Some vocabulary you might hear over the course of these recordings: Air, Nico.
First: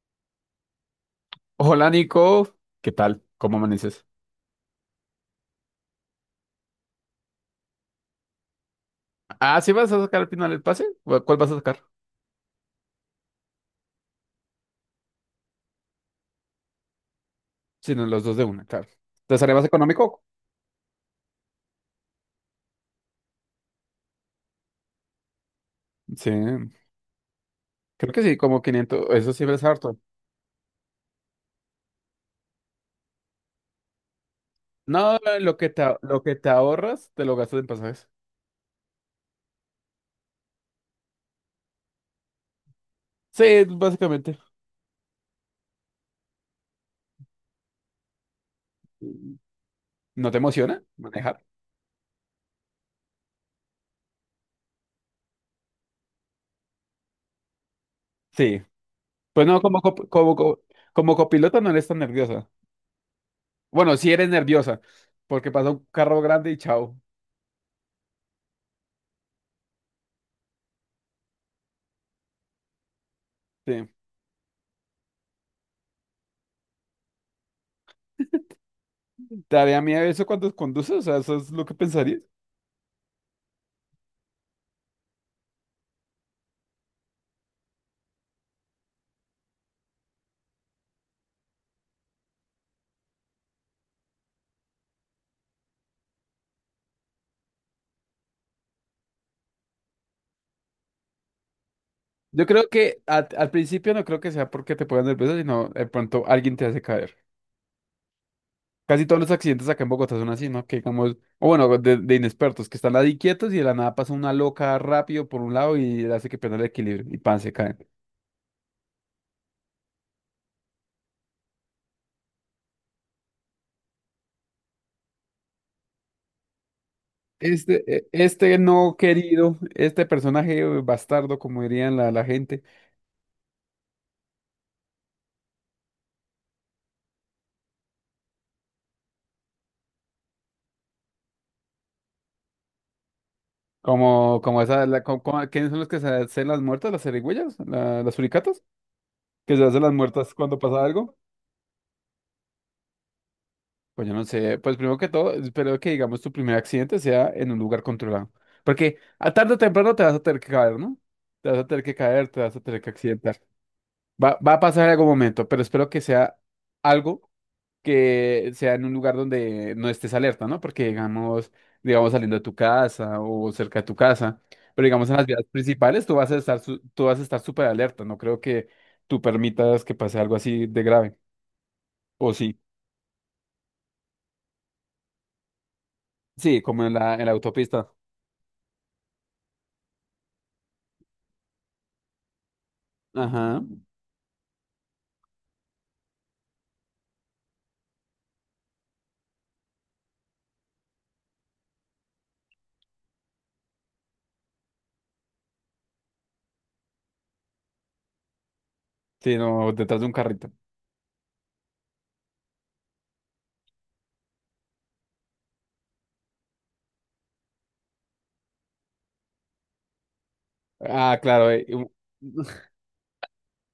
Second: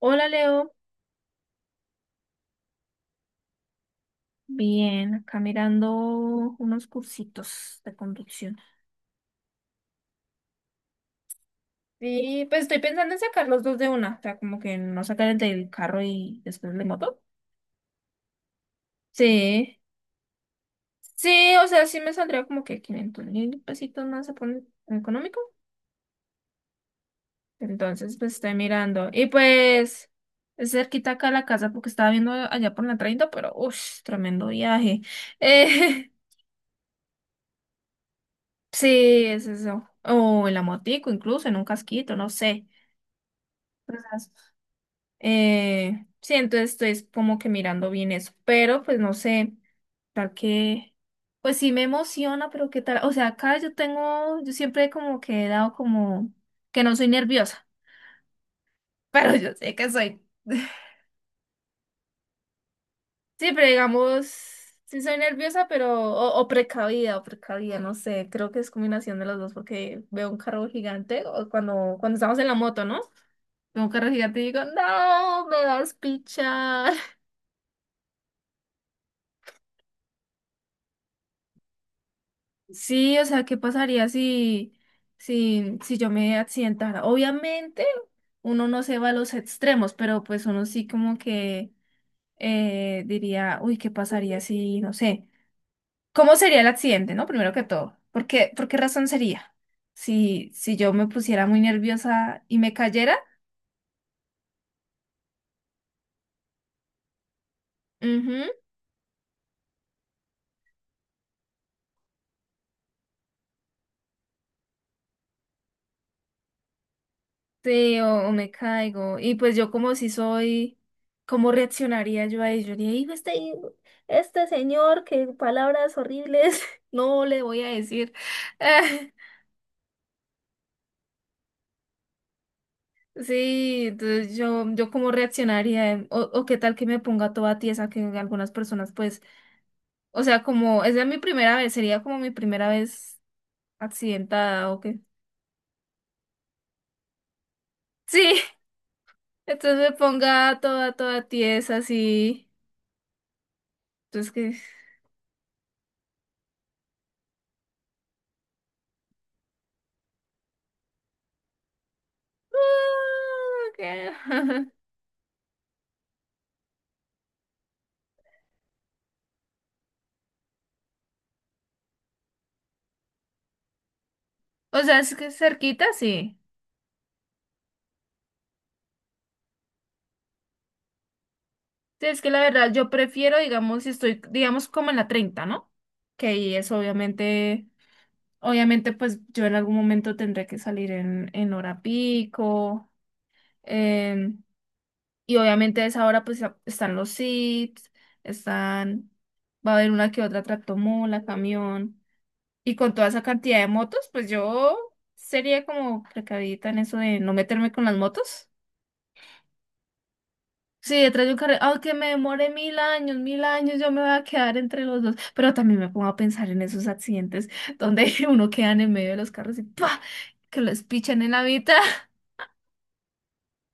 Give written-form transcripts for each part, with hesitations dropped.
Hola Leo, Hola Nico, ¿qué tal? ¿Cómo amaneces? bien, acá mirando unos cursitos de conducción. Ah, ¿sí vas a sacar al final el pase? ¿O ¿Cuál vas a sacar? Sí, pues estoy pensando en sacar los dos de una, o sea, como que no sacar el del carro y después el de moto. Si no, los dos de una, claro. ¿Te sale más Sí, económico? sí, o sea, sí me saldría como que 500.000 pesitos más se pone económico. Sí, creo Entonces, que pues sí, estoy como 500, mirando. Y eso siempre es harto. pues es cerquita acá la casa porque estaba viendo allá por la 30, pero uff, tremendo viaje. No, Eh, lo que te ahorras, te lo gastas en pasajes. sí, es eso. O en la motico, incluso en un casquito, no sé. Sí, Cosas. básicamente. Sí, entonces estoy como que mirando bien eso, pero pues no sé, ¿No tal te emociona que, manejar? pues sí me emociona, pero qué tal, o sea, acá yo tengo, yo siempre como que he dado como que no soy nerviosa, Sí. pero Pues yo no, sé que soy. Como copiloto no eres tan nerviosa. Sí, pero Bueno, sí digamos, eres nerviosa, sí soy porque nerviosa, pasa un pero, carro o grande y chao. precavida, o precavida, no sé, creo que es combinación de los dos, porque veo un carro gigante, o cuando estamos en la moto, ¿no? Veo Sí. un carro gigante y digo, no, me vas a pichar. ¿Te daría miedo eso cuando conduces? O sea, ¿eso es lo que pensarías? Sí, o sea, ¿qué pasaría si yo me accidentara? Obviamente, uno no se va a los extremos, pero pues uno sí como que diría, uy, ¿qué pasaría si, no sé, cómo sería el accidente, ¿no? Primero que todo, ¿por qué razón sería? Si yo me pusiera muy nerviosa Yo y creo me que cayera, al principio no creo que sea porque te pongas nervioso, sino de pronto alguien te hace caer. ujú. Casi todos los accidentes acá en Bogotá son así, ¿no? Que digamos, o bueno, de inexpertos, que están ahí quietos y de la nada pasa una loca rápido por un lado y hace que pierda el equilibrio y pan, se caen. Sí, o me caigo. Y pues yo como si soy, ¿cómo reaccionaría yo a ello? Diría, "Hijo, este señor, qué palabras horribles, no le voy a decir. Este no querido, este personaje bastardo, como dirían la gente, Sí, entonces yo cómo reaccionaría, o qué tal que me ponga toda tiesa, que algunas personas pues, o sea, como, esa es mi primera vez, sería como mi primera vez como, como accidentada, o esa, qué. ¿Quiénes son los que se hacen las muertas, las serigüeyas, las Sí, suricatas? Que se entonces hacen las me muertas ponga cuando pasa toda, algo. toda tiesa, así, Pues yo no entonces que... sé, pues primero que todo, espero que digamos tu primer accidente sea en un lugar controlado. Porque a tarde o temprano te vas a tener que caer, ¿no? Te vas a tener que caer, te vas a tener que accidentar. Ah, ok. Va a pasar en algún momento, pero espero que sea algo que sea en un lugar donde no estés alerta, ¿no? Porque digamos, digamos saliendo de tu casa o cerca de tu casa, O pero sea, digamos es en las que vías cerquita, principales sí. Tú vas a estar súper alerta. No creo que tú permitas que pase algo así de grave. Sí, es que O la sí, verdad yo prefiero, digamos, si estoy, digamos, como en la 30, ¿no? Que ahí sí, es como en la obviamente, autopista. obviamente, pues yo en algún momento tendré que salir en, hora pico. Ajá. em, y obviamente a esa hora, pues están los SITs, están, va a haber una que otra tractomola, camión. Y con toda esa cantidad de motos, pues yo sería como precavida en eso de no meterme con las motos. Sí, no, detrás de un carrito. Sí, detrás de un carril, aunque me demore mil años, yo me voy a quedar entre los dos. Pero también me pongo a pensar en esos accidentes donde uno queda en el medio de los carros y ¡pa! Que los Ah, pichan en la claro. Mitad.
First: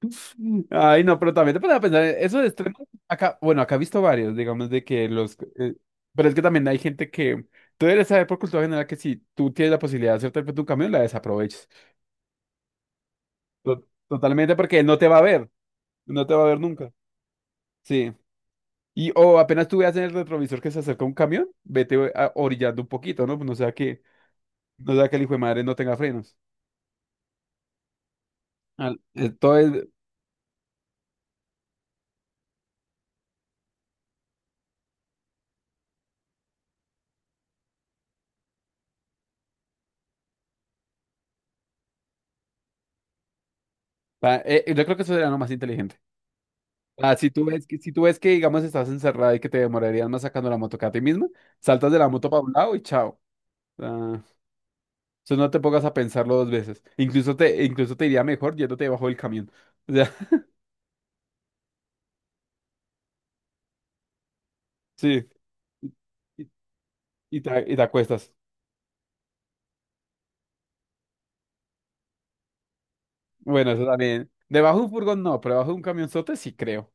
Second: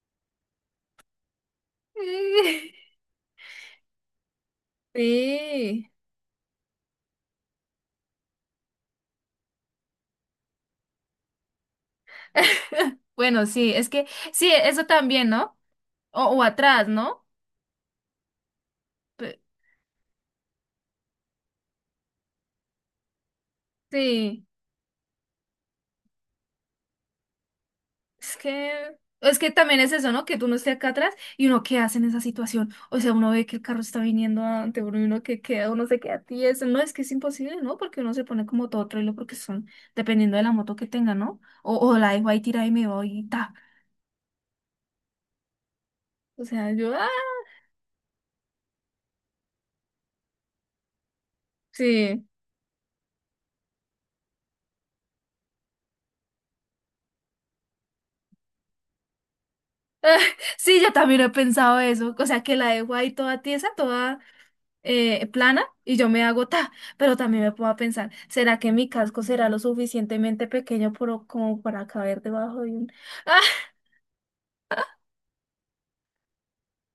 Ay, no, pero también te pones a pensar, eso de extremos, acá, bueno, acá he visto varios, digamos, Sí. pero es que también hay gente que tú debes saber por cultura general que si tú tienes la posibilidad de hacerte frente a un camión, la desaproveches. Bueno, sí, To- es que sí, Totalmente porque eso no te va a también, ver, ¿no? O, no te o va a ver atrás, nunca. ¿no? Sí. Y Pe- o apenas tú veas en el retrovisor que se acerca un camión, vete orillando un poquito, ¿no? Pues no sea que, Sí. no sea que el hijo de madre no tenga frenos. Es que, Al- eh, es que Todo también es, es eso, ¿no? Que tú no estés acá atrás y uno qué hace en esa situación. O sea, uno ve que el carro está viniendo ante uno y uno que queda, uno se queda a ti. Eso no, es que es imposible, ¿no? Porque uno se pone como todo trailer porque son, dependiendo de la moto que tenga, ¿no? O la dejo ahí tirada y me voy y ta. Yo creo que eso sería lo más inteligente. O sea, yo, Ah, si tú ves que, si tú ves que, digamos, estás encerrada y que te demorarías más sacando la moto que a ti misma, saltas de la sí. moto para un lado y chao. Ah, eso no te pongas a pensarlo dos veces. Incluso te iría mejor yéndote debajo del camión. O sea, Sí, yo también he pensado eso. O sea, que la dejo ahí toda tiesa, toda sí. plana y yo me hago Y, ta. Pero también me puedo y te pensar, acuestas. ¿será que mi casco será lo suficientemente pequeño por, como para caber debajo de un... Bueno, eso también. Debajo de un furgón no, pero debajo de un camionzote sí creo.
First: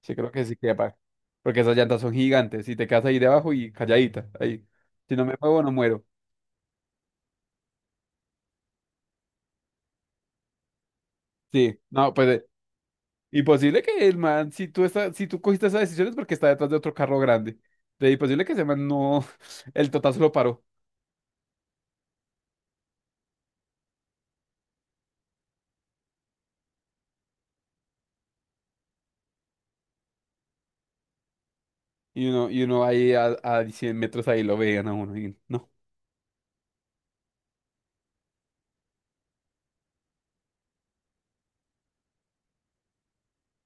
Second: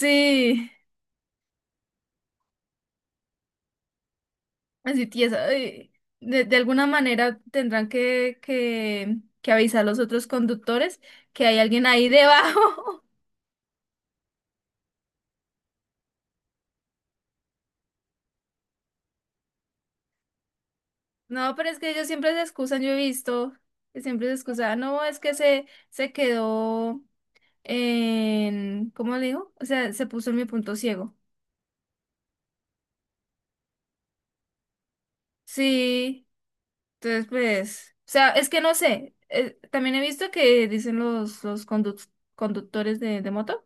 Sí creo que sí quepa. Porque esas llantas son gigantes y te quedas ahí debajo y calladita. Ahí. así Si no me tiesa. muevo, no Ay, muero. de alguna manera tendrán que, avisar a los otros conductores que hay Sí. alguien ahí No, pues debajo. y posible que el man, si tú cogiste esa decisión es porque está detrás de otro carro grande. Y posible que ese man no, el totazo lo paró. No, pero es que ellos siempre se excusan, yo he visto que siempre se excusan. No, es que se quedó en, ¿cómo le digo? O sea, se puso en mi punto ciego. Y uno ahí a 100 metros ahí lo veían a uno. Y no. Sí, entonces pues, o sea, es que no sé. También he visto que dicen los conductores de moto.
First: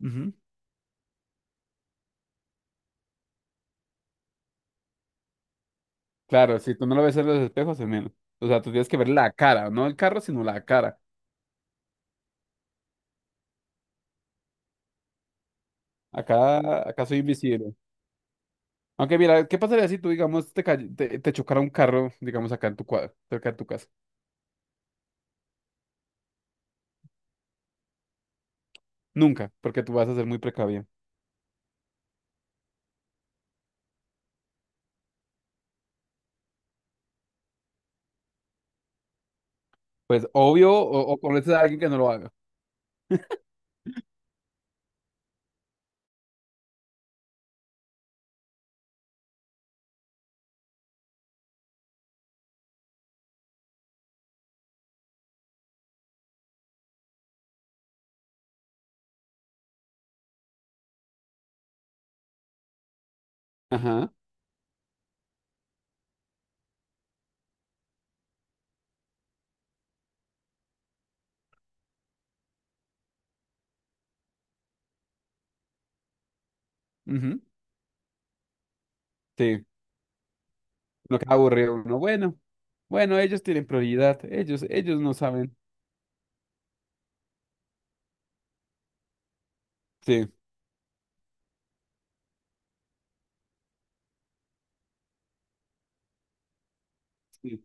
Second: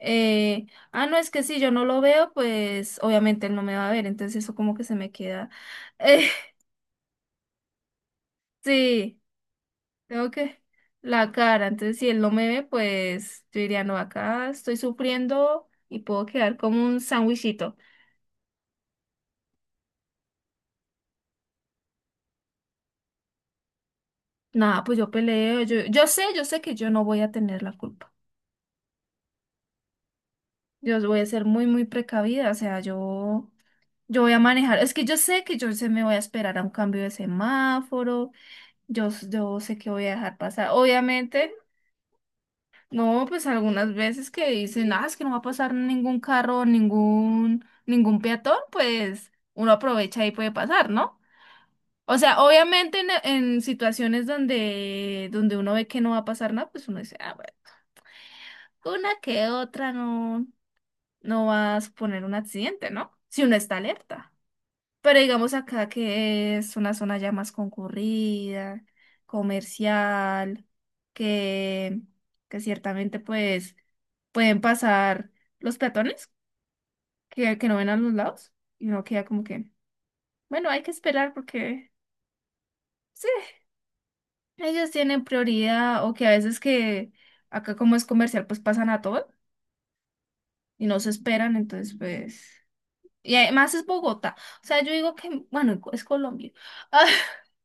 Ujú. ah, No, es que si yo no lo veo, pues obviamente él no me va a ver, entonces eso como que se me queda. eh, Claro, si tú no lo ves en los espejos, es menos. O sea, tú tienes que ver sí, la cara, no el carro, tengo sino que la cara. la cara, entonces si él no me ve, pues yo diría, no, acá estoy sufriendo y puedo quedar como Acá, un acá soy invisible. sándwichito. Aunque mira, ¿qué pasaría si tú, digamos, te chocara un carro, digamos, acá en tu cuadro, cerca de tu casa? Nada, pues yo peleo, yo sé, yo sé que yo no voy a tener la culpa. Nunca, porque tú vas a ser muy precavido. Yo voy a ser muy, muy precavida, o sea, yo voy a manejar, es que yo sé que yo se me voy a esperar a un cambio de semáforo. Yo sé que voy a Pues dejar pasar. obvio, o Obviamente, conoces a alguien que no lo haga. no, pues algunas veces que dicen, ah, es que no va a pasar ningún carro, ningún, ningún peatón, pues uno aprovecha y puede pasar, ¿no? O sea, obviamente en situaciones donde uno ve que no va a pasar nada, pues uno dice, ah, bueno, una que otra no, no va a suponer un accidente, ¿no? Si uno está Ajá, alerta. Pero digamos acá que es una zona ya más concurrida, comercial, que, que ciertamente pues pueden pasar los peatones ujú, que no ven a los lados y uno queda como sí. que, bueno, hay que Lo que esperar aburre a porque uno. Bueno, bueno, sí, ellos tienen prioridad. Ellos, ellos ellos no tienen saben. prioridad o que a veces que acá como es comercial pues pasan a todo Sí, y no se esperan, entonces pues... Y además es Bogotá. O sea, yo digo que, bueno, es Colombia. sí.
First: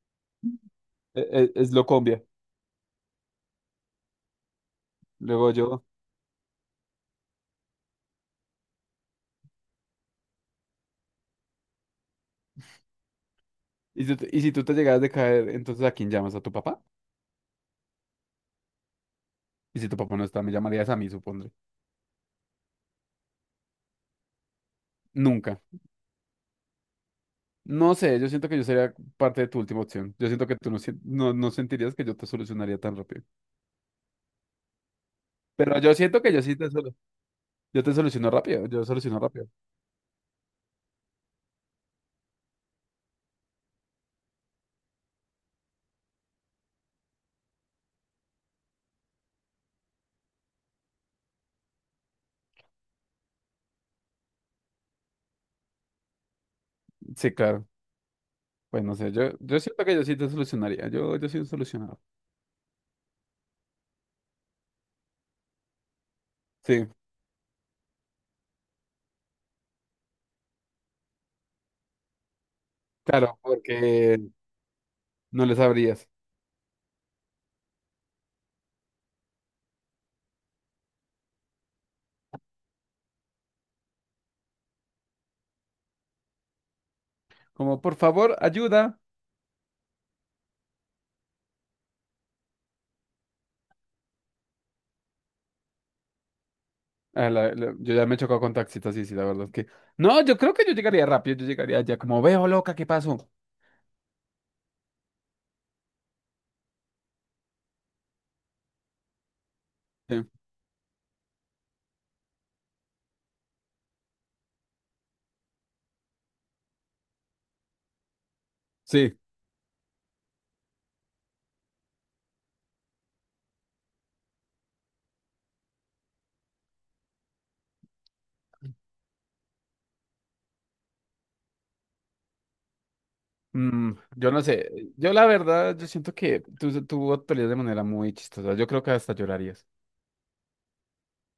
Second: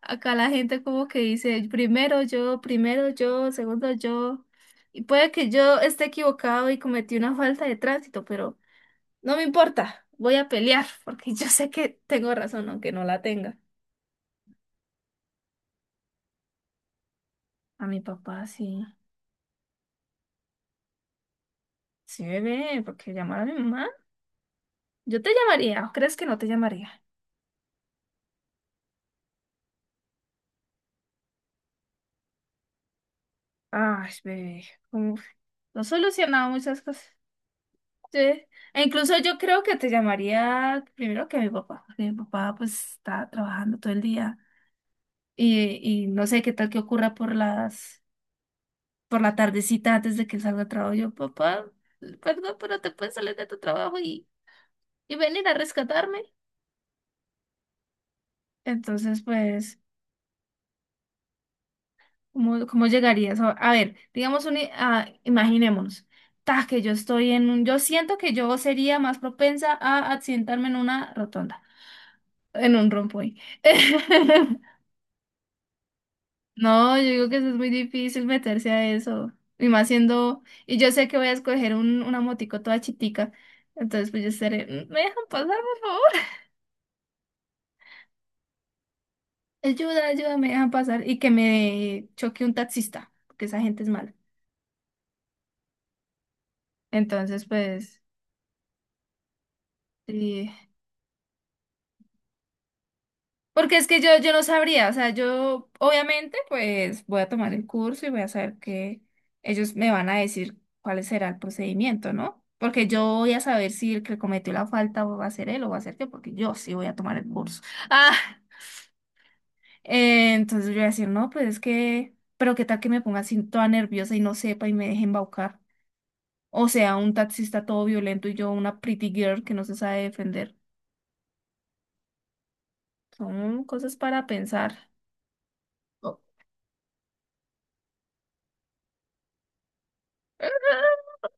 Acá la gente como que dice, Es, lo combia. Primero yo, segundo yo. Y puede que Luego yo yo. esté equivocado y cometí una falta de tránsito, pero no me importa, voy a pelear porque yo sé que tengo razón, aunque no la tenga. Y si tú te llegas de caer, entonces ¿a quién llamas? ¿A tu papá? A mi papá sí. Y si tu papá no está, me llamarías a mí, supondré. Sí, bebé, ¿por qué llamar a mi mamá? Yo te Nunca. llamaría, ¿o crees que no te llamaría? No sé, yo siento que yo sería parte de tu última opción. Yo siento que tú no, sien- no, no sentirías que yo te solucionaría tan rápido. Ay, bebé, como Pero no he yo siento que yo solucionado sí te muchas soluciono. cosas. Yo te Sí. soluciono rápido. E Yo incluso soluciono yo rápido. creo que te llamaría primero que mi papá, porque mi papá pues está trabajando todo el día y no sé qué tal que ocurra por las, por la tardecita antes de que él salga de trabajo. Yo, papá, perdón, pero te puedes salir de tu trabajo y... ¿Y venir a rescatarme? Sí, claro. Pues no sé, Entonces, yo pues, siento que yo sí te solucionaría. Yo soy un solucionador. ¿cómo llegarías? A ver, digamos, imaginémonos, que Sí, yo estoy en yo siento que yo sería más propensa a accidentarme en una rotonda, en un claro, rompoy. porque no le sabrías. No, yo digo que eso es muy difícil meterse a eso. Y más siendo, y yo sé que voy a escoger una motico toda chitica. Entonces, pues yo estaré, "Mm, ¿me dejan pasar, por favor? Como, por favor, ayuda. Ayuda, ayuda, me dejan pasar. Y que me choque un taxista, porque esa gente es mala. Ah, Entonces, yo pues, ya me he chocado con taxistas, sí, sí, la verdad es que. No, yo sí. creo que yo llegaría rápido, yo llegaría ya como, veo loca, ¿qué pasó? Porque es que yo no sabría, o sea, yo obviamente pues voy a tomar el curso y voy a saber que ellos me van a Sí. decir cuál será el procedimiento, ¿no? Porque yo voy a saber si el que cometió la falta va a ser él o va a ser yo, porque yo sí voy a tomar el curso. Ah, Sí. Entonces yo voy a decir, no, pues es que, pero qué tal que me ponga así toda nerviosa y no sepa y me deje embaucar. O sea, un taxista todo violento y yo una pretty girl que no se sabe defender. Son Mm, cosas para yo no sé. pensar. Yo la verdad, yo siento que tú actuarías de manera muy chistosa. Yo creo que hasta llorarías.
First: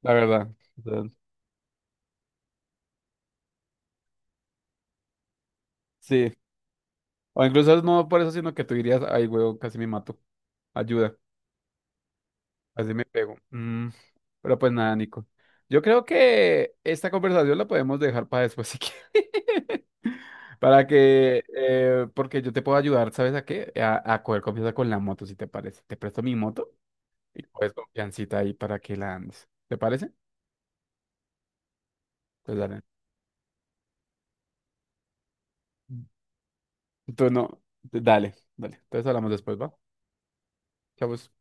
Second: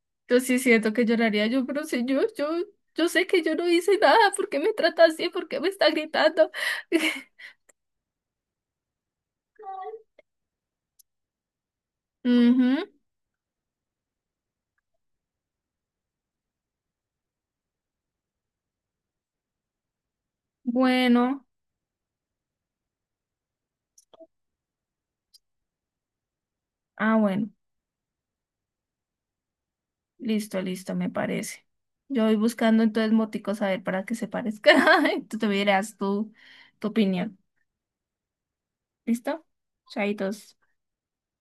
La Yo verdad. sí O siento sea, que lloraría yo, pero si yo, yo sé que yo no hice nada, ¿por qué me trata así? ¿Por qué me está sí. gritando? O incluso no por eso, sino que tú dirías, ay, huevo, casi me mato. Ayuda. Ujú, Así me pego. Mm, pero pues nada, Nico. Yo creo que esta conversación la podemos dejar para después si quieres. Bueno, porque yo te puedo ayudar, ¿sabes a qué? A coger confianza con la moto, si te parece. Te presto mi moto y bueno, coges confiancita ahí para que la andes. ¿Te parece? listo, listo, me parece. Yo voy Pues dale. buscando entonces moticos a ver para que se parezca. Tú te dirás tu, Tú opinión. no, dale, dale. Entonces hablamos ¿Listo? después, ¿va? Chaitos. Chao, pues.